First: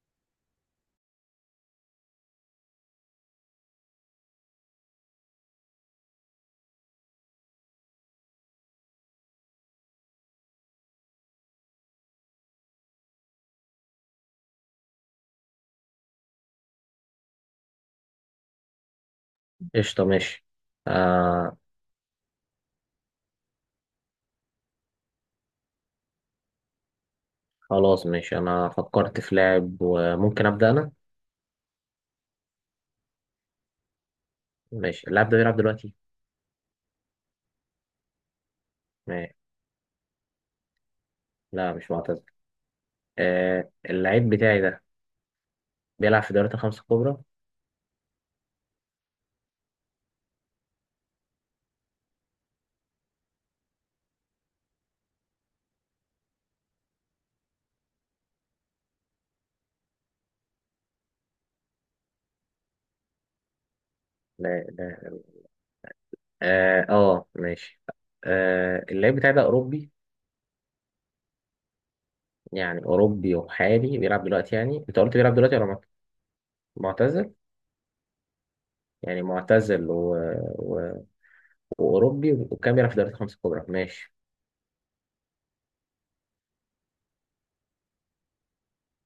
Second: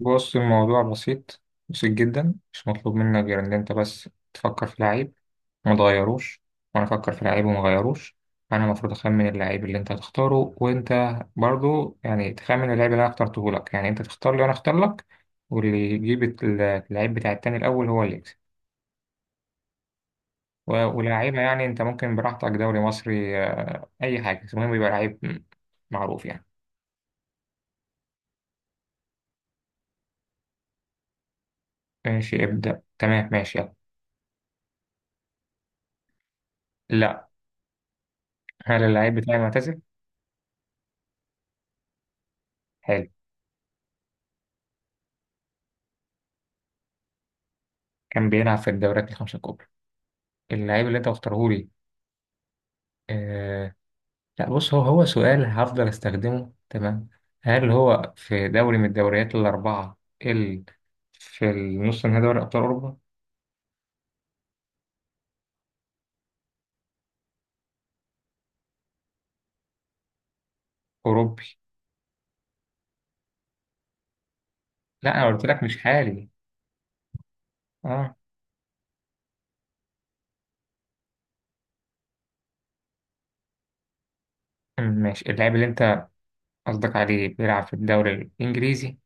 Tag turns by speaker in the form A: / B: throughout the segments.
A: بص الموضوع بسيط. بسيط جدا. مش مطلوب منك غير ان انت بس تفكر في لعيب وما تغيروش، وانا افكر في لعيب وما اغيروش. انا المفروض اخمن اللعيب اللي انت هتختاره، وانت برضو يعني تخمن اللعيب اللي انا اخترته لك. يعني انت تختار لي وانا اختار لك. واللي يجيب اللعيب بتاع التاني الاول هو اللي يكسب.
B: قشطة، ماشي.
A: ولاعيبه
B: آه.
A: يعني انت ممكن براحتك دوري مصري، اي حاجه، بس المهم يبقى لعيب معروف يعني.
B: خلاص ماشي، أنا فكرت في لاعب وممكن أبدأ أنا.
A: ماشي، ابدأ، تمام، ماشي، يلا.
B: ماشي. اللاعب ده بيلعب دلوقتي؟
A: لا. هل اللعيب
B: ماشي.
A: بتاعي معتزل؟
B: لا مش معتزل.
A: حلو.
B: آه اللاعب بتاعي ده بيلعب في دوريات الخمسة الكبرى.
A: كان بيلعب في الدوريات الخمسة الكبرى اللعيب اللي انت مختاره لي. آه. لا، بص، هو سؤال هفضل استخدمه، تمام. هل هو في دوري من الدوريات الأربعة اللي في النص نهائي دوري أبطال أوروبا؟
B: لا لا. آه، آه، ماشي. آه اللاعب بتاعي ده أوروبي،
A: أوروبي.
B: يعني أوروبي وحالي، بيلعب دلوقتي؟ يعني أنت
A: لا
B: قلت
A: أنا
B: بيلعب
A: قلت
B: دلوقتي
A: لك
B: ولا
A: مش حالي.
B: معتزل.
A: اه.
B: يعني معتزل و... و... وأوروبي وكان بيلعب في دوريات الخمسة الكبرى، ماشي.
A: ماشي، اللاعب اللي انت قصدك عليه بيلعب في الدوري الإنجليزي.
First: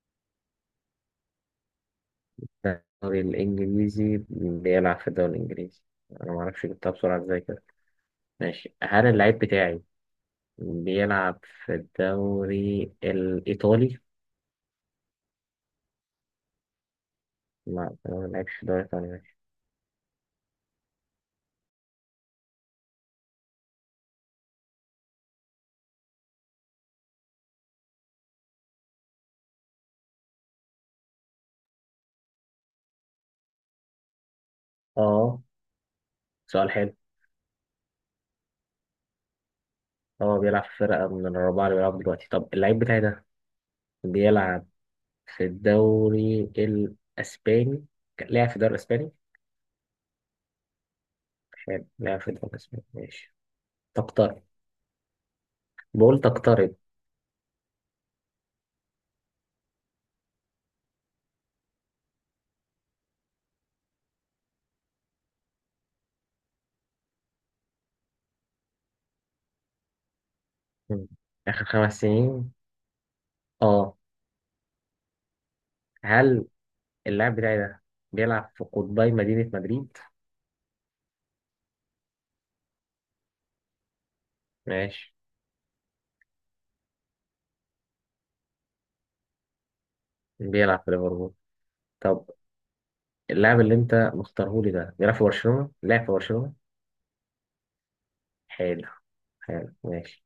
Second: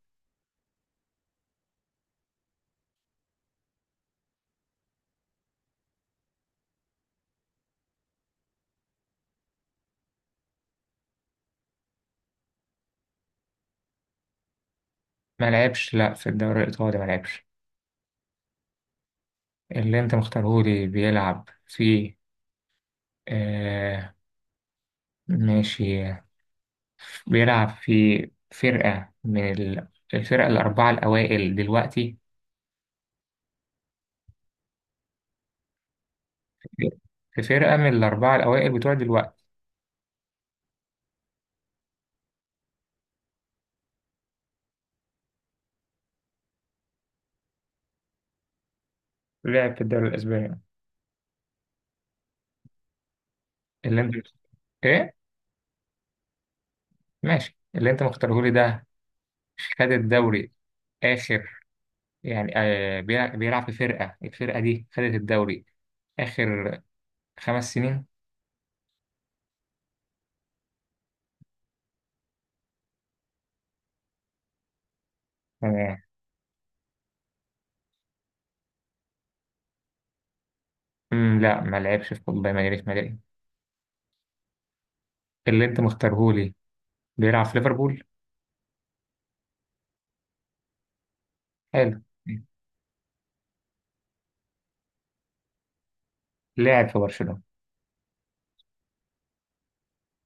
B: الدوري الإنجليزي، بيلعب في الدوري الإنجليزي. أنا معرفش جبتها بسرعة إزاي كده. ماشي، هل اللعيب بتاعي بيلعب في الدوري الإيطالي؟
A: ما لعبش لا في الدوري الإيطالي، ما لعبش.
B: لا هو ما بيلعبش في الدوري الإيطالي، ماشي.
A: اللي انت مختاره لي بيلعب في، آه ماشي، بيلعب في فرقة من الفرقة الأربعة الأوائل دلوقتي.
B: آه، سؤال حلو.
A: في فرقة من الأربعة الأوائل بتوع دلوقتي.
B: هو بيلعب في فرقة من الرابعة اللي بيلعب دلوقتي. طب اللعيب بتاعي ده بيلعب في الدوري الإسباني، لعب في الدوري الإسباني؟
A: لعب في الدوري الأسباني.
B: حلو، لعب في الدوري الإسباني، ماشي.
A: اللي أنت.
B: تقترب.
A: إيه؟
B: بقول تقترب.
A: ماشي، اللي أنت مختاره لي ده خد الدوري آخر، يعني بيلعب في الفرقة دي خدت الدوري آخر خمس سنين.
B: مم. آخر 5 سنين. آه.
A: تمام.
B: هل اللاعب بتاعي ده بيلعب في قطبي مدينة مدريد؟
A: لا، ما لعبش في كوبا مدريد، ما لعب.
B: ماشي.
A: اللي أنت مختاره لي بيلعب في ليفربول.
B: بيلعب في ليفربول.
A: حلو.
B: طب اللاعب اللي انت مختاره لي ده بيلعب في برشلونة، لعب في برشلونة؟
A: لعب في برشلونة.
B: حلو. حلو ماشي.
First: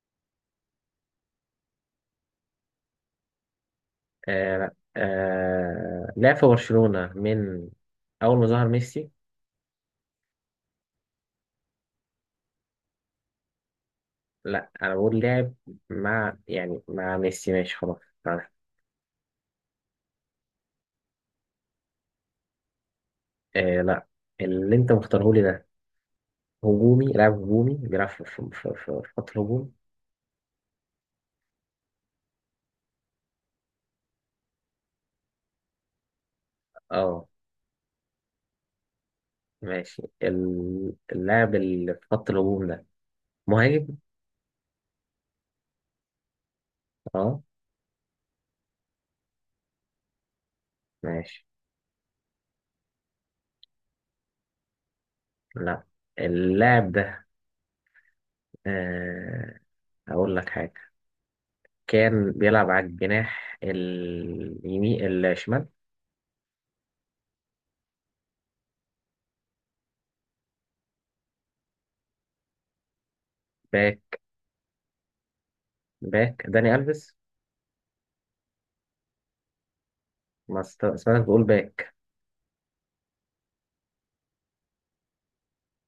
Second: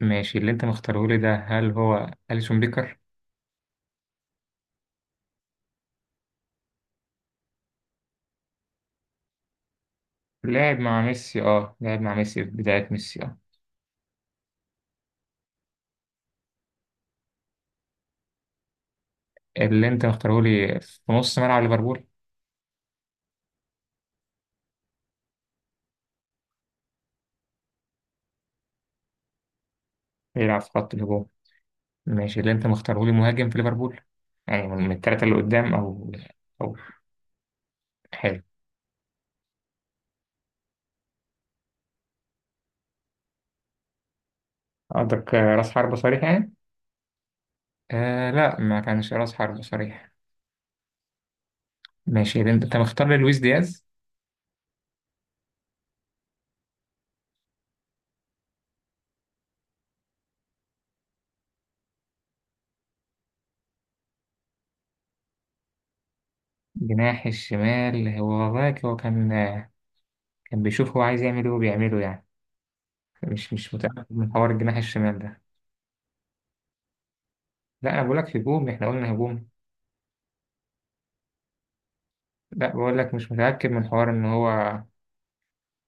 A: ماشي، اللي انت مختاره لي ده، هل هو أليسون بيكر؟
B: آه لا. آه لعب في برشلونة من أول ما ظهر ميسي.
A: لعب مع ميسي، اه، لعب مع ميسي في بداية ميسي، اه.
B: لا أنا بقول لعب، مع يعني مع ميسي، ماشي خلاص، عارف.
A: اللي انت مختاره لي في نص ملعب ليفربول.
B: آه لا. اللي انت مختاره لي ده هجومي، لاعب هجومي، بيلعب في خط الهجوم.
A: بيلعب في خط الهجوم. ماشي، اللي انت مختاره لي مهاجم في ليفربول. يعني من الثلاثة اللي قدام، او، او.
B: اه.
A: حلو.
B: ماشي، اللاعب اللي في خط الهجوم ده مهاجم.
A: قصدك راس حربة صريح يعني؟
B: اه.
A: آه لا، ما كانش راس حربة صريح.
B: ماشي.
A: ماشي، اللي أنت مختار لي لويس دياز.
B: لا. اللاعب ده، آه هقول لك حاجة، كان بيلعب على الجناح اليمين الشمال.
A: جناح الشمال؟ هو والله هو كان، كان بيشوف هو عايز يعمل ايه وبيعمله يعني. مش متأكد
B: باك،
A: من حوار الجناح الشمال ده.
B: باك داني ألفيس.
A: لا انا بقول لك هجوم، احنا قلنا هجوم.
B: ما است- سمعتك بتقول باك.
A: لا بقول لك مش متأكد من حوار ان هو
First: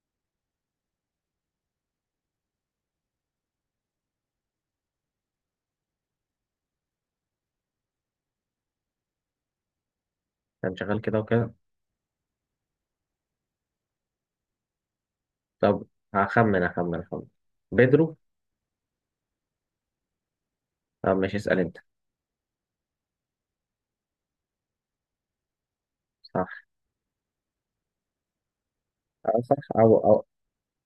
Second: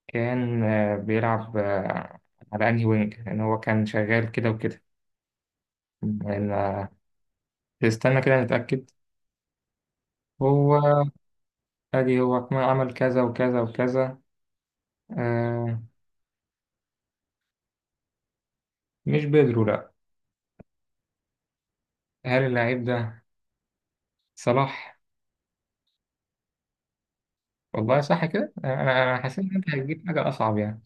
A: كان، بيلعب على انهي وينج، ان هو كان شغال كده وكده يعني، استنى كده نتأكد.
B: كان شغال
A: هو.
B: كده وكده.
A: ادي هو كمان عمل كذا وكذا وكذا. آه.
B: طب هخمن بيدرو.
A: مش بيدرو، لا.
B: طب ماشي، اسأل انت.
A: هل اللاعب ده صلاح؟
B: صح.
A: والله صح كده، انا حسيت
B: أو
A: ان انت
B: صح، أو
A: هتجيب
B: أو
A: حاجة اصعب يعني.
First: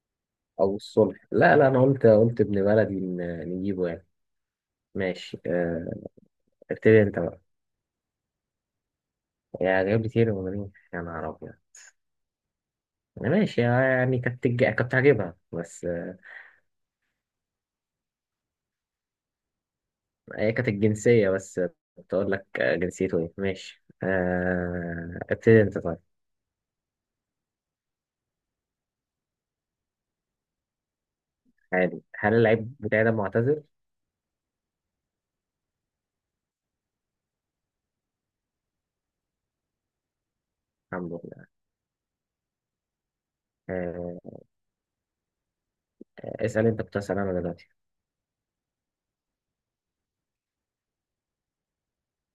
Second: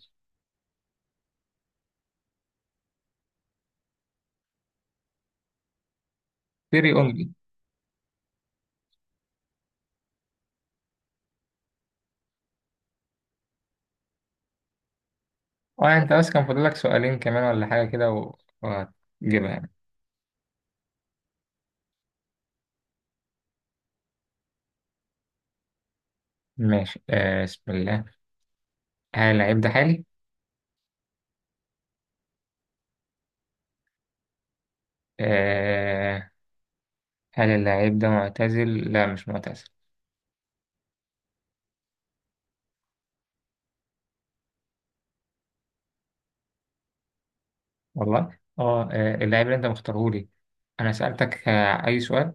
B: أو الصلح. لا لا، أنا قلت ابن بلدي نجيبه يعني. ماشي،
A: بيري
B: ابتدي انت
A: اونلي.
B: بقى. يا جايب لي كتير ولا مين، يا نهار أبيض. ماشي يعني كنت هجيبها بس
A: اه، انت
B: آه،
A: بس كان فاضلك سؤالين كمان ولا حاجة كده، وهتجيبها يعني.
B: هي كانت الجنسية بس، كنت أقول لك، جنسيته إيه، ماشي، ابتدي أنت طيب.
A: ماشي، آه، بسم الله. هل اللاعب ده حالي؟
B: عادي. هل اللعيب بتاعي ده معتزل؟
A: آه. هل اللاعب ده معتزل؟ لا مش معتزل.
B: الحمد لله آه، اسأل أنت، كنت هسأل أنا دلوقتي.
A: والله اه، اللاعب اللي انت مختارهولي، انا سألتك اي سؤال.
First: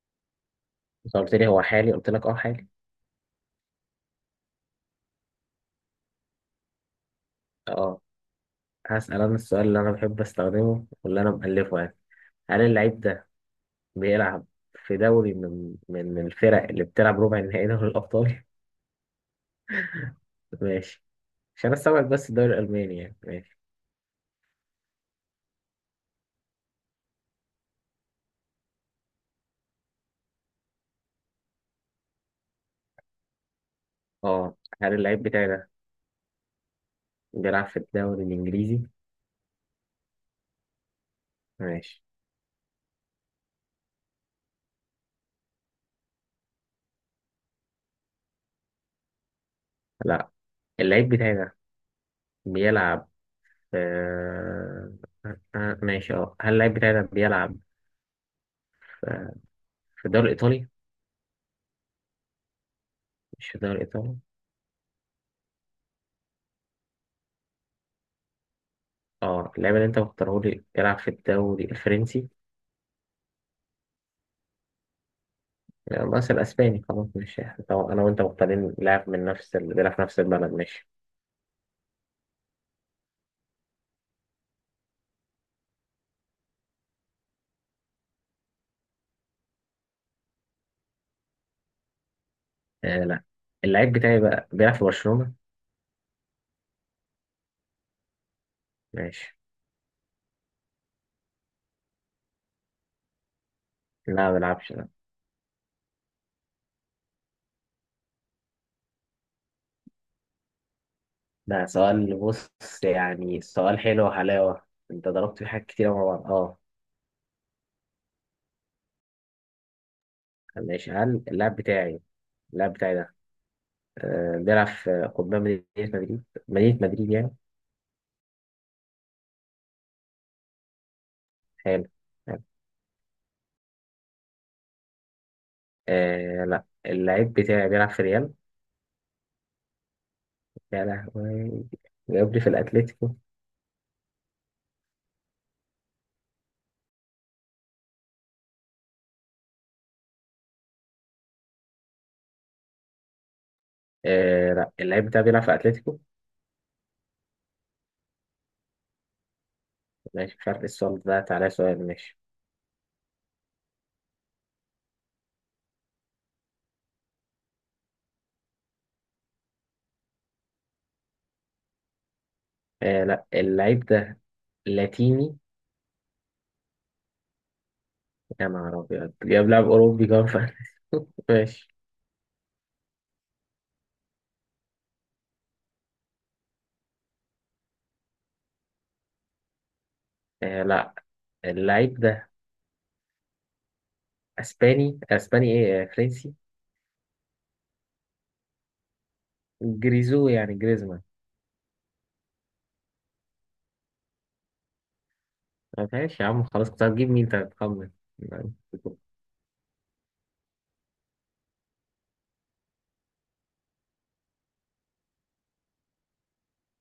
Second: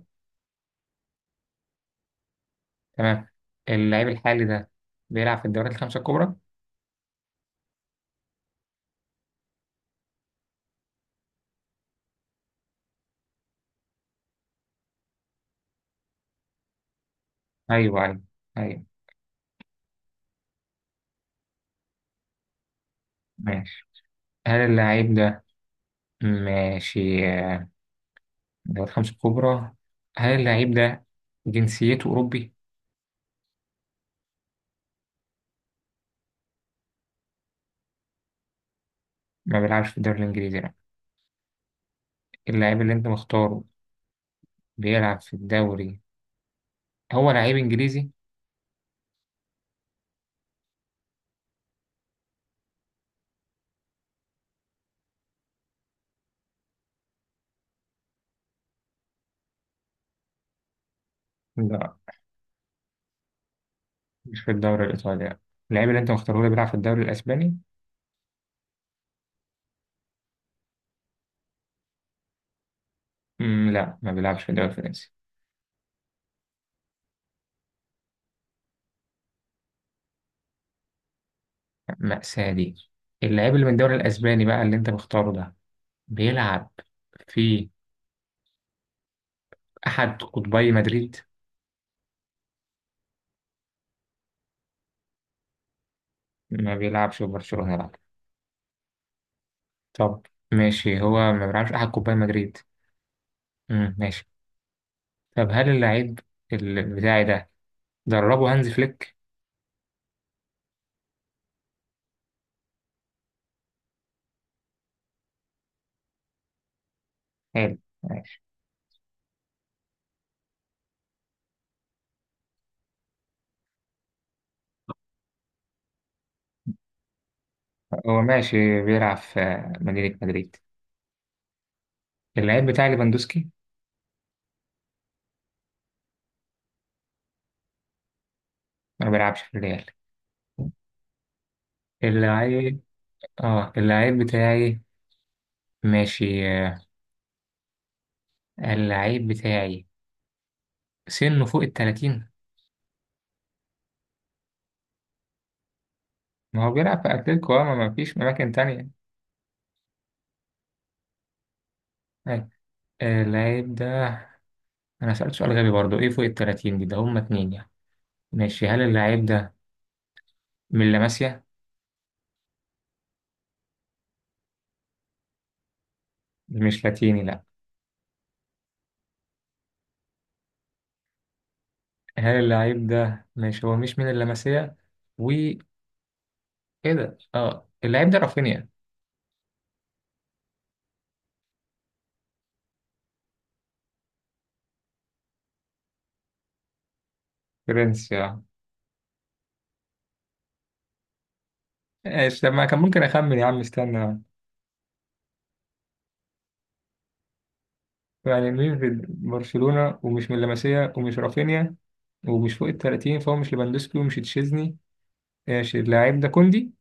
B: أنت قلت لي هو حالي، قلت لك أه حالي.
A: تمام. اللاعب الحالي ده بيلعب في الدوريات الخمسة الكبرى؟
B: أه. هسأل أنا السؤال اللي أنا بحب أستخدمه واللي أنا مألفه يعني. هل اللعيب ده بيلعب في دوري من الفرق اللي بتلعب ربع النهائي دوري
A: ايوه، ايوه،
B: الأبطال؟
A: ايوه.
B: ماشي عشان أستوعب بس، الدوري الألماني يعني، ماشي.
A: ماشي، هل اللاعب ده، ماشي، الدوريات الخمسة الكبرى. هل اللاعب ده جنسيته أوروبي؟
B: أه. هل اللعيب بتاعي ده بيلعب في الدوري الإنجليزي؟
A: ما بيلعبش في الدوري الإنجليزي، لا.
B: ماشي.
A: اللاعب اللي انت مختاره بيلعب في الدوري، هو لعيب إنجليزي؟
B: لا اللعيب بتاعي ده بيلعب في، ماشي اه هل اللعيب بتاعي ده بيلعب في في الدوري الإيطالي؟
A: لا،
B: مش في الدوري الإيطالي.
A: مش في الدوري الإيطالي، لا. اللاعب اللي أنت مختاره لي بيلعب في الدوري الأسباني؟
B: اه اللعيب اللي أنت مختاره لي بيلعب في الدوري الفرنسي.
A: لا، ما بيلعبش في الدوري الفرنسي.
B: لا، بس الأسباني، خلاص ماشي. طبعا أنا وأنت مختارين لاعب من نفس ال، بيلعب في نفس البلد، ماشي.
A: مأساة دي. اللاعب اللي من الدوري الأسباني بقى، اللي أنت مختاره ده، بيلعب في أحد قطبي مدريد؟
B: آه لا. اللعيب بتاعي بقى بيلعب في برشلونة.
A: ما بيلعبش في برشلونة، لا.
B: ماشي.
A: طب ماشي، هو ما بيلعبش أحد قطبي مدريد،
B: لا
A: ماشي.
B: ما بيلعبش لا.
A: طب هل اللاعب بتاعي ده دربه هانز فليك؟
B: ده سؤال، بص، يعني سؤال حلو وحلاوة، انت ضربت في حاجات كتير مع بعض، اه.
A: حلو، ماشي.
B: ماشي هل اللاعب بتاعي ده بيلعب في قطبان مدينة مدريد، مدينة مدريد يعني.
A: هو ماشي بيلعب في مدينة مدريد.
B: حلو. حلو.
A: اللاعب بتاعي ليفاندوسكي.
B: آه لا. اللاعب بتاعي بيلعب في ريال.
A: ما بيلعبش في الريال.
B: يا لهوي، جاب لي في
A: اللعيب.
B: الأتليتيكو.
A: اه اللعيب بتاعي، ماشي، اللعيب بتاعي سنه فوق التلاتين.
B: آه لا اللاعب بتاعي بيلعب في أتليتيكو.
A: ما هو بيلعب في أتلتيكو، ما فيش أماكن تانية.
B: ماشي، مش عارف ايه السؤال ده، تعالى سؤال، ماشي.
A: أيوة. اللعيب ده، أنا سألت سؤال غبي برضو، إيه فوق التلاتين دي؟ ده هما اتنين يعني. ماشي، هل اللعيب ده من لاماسيا؟
B: آه لا. اللاعب ده لاتيني.
A: مش لاتيني، لأ.
B: يا نهار أبيض، جاب لاعب أوروبي كمان في أتلتيكو. ماشي.
A: هل اللعيب ده، ماشي، هو مش من اللاماسيا و، إيه ده؟ اه اللعيب ده رافينيا.
B: آه لا. اللعيب ده اسباني، اسباني ايه، فرنسي.
A: فرنسي، اه.
B: جريزو يعني جريزمان.
A: ايش لما كان ممكن أخمن يا عم، استنى.
B: طب ماشي يا عم خلاص، كنت هتجيب مين انت هتخمن؟
A: يعني مين في برشلونة ومش من لاماسيا ومش رافينيا ومش فوق ال 30، فهو مش ليفاندوسكي ومش تشيزني. ماشي، اللاعب ده كوندي.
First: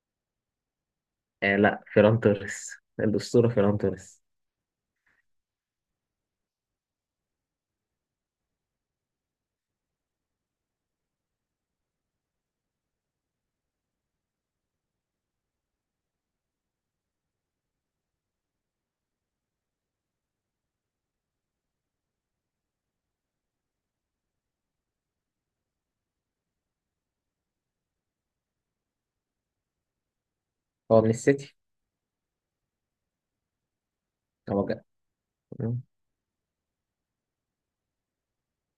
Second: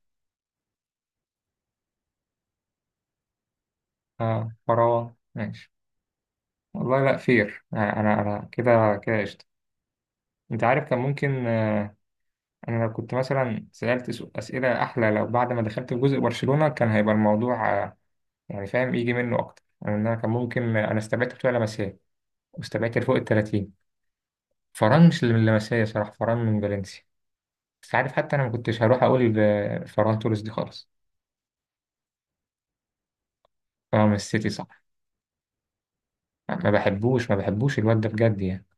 B: آه لا فيران توريس، الأسطورة فيران توريس.
A: اه، فراوة، ماشي. والله، لا، فير، انا كده كده قشطة. انت عارف كان ممكن، انا لو كنت مثلا سألت اسئلة احلى لو بعد ما دخلت في جزء برشلونة كان هيبقى الموضوع، يعني فاهم يجي منه اكتر يعني. إن انا كان ممكن، انا استبعدت بتوع لمسيه، واستبعدت اللي فوق ال 30. فران مش اللي من لمسيه، صراحة فران من فالنسيا. بس عارف، حتى انا ما كنتش هروح اقول فران توريس دي خالص.
B: هو من السيتي.
A: فران من السيتي،
B: هو
A: صح.
B: جا.
A: ما بحبوش، ما بحبوش الواد ده بجد يعني.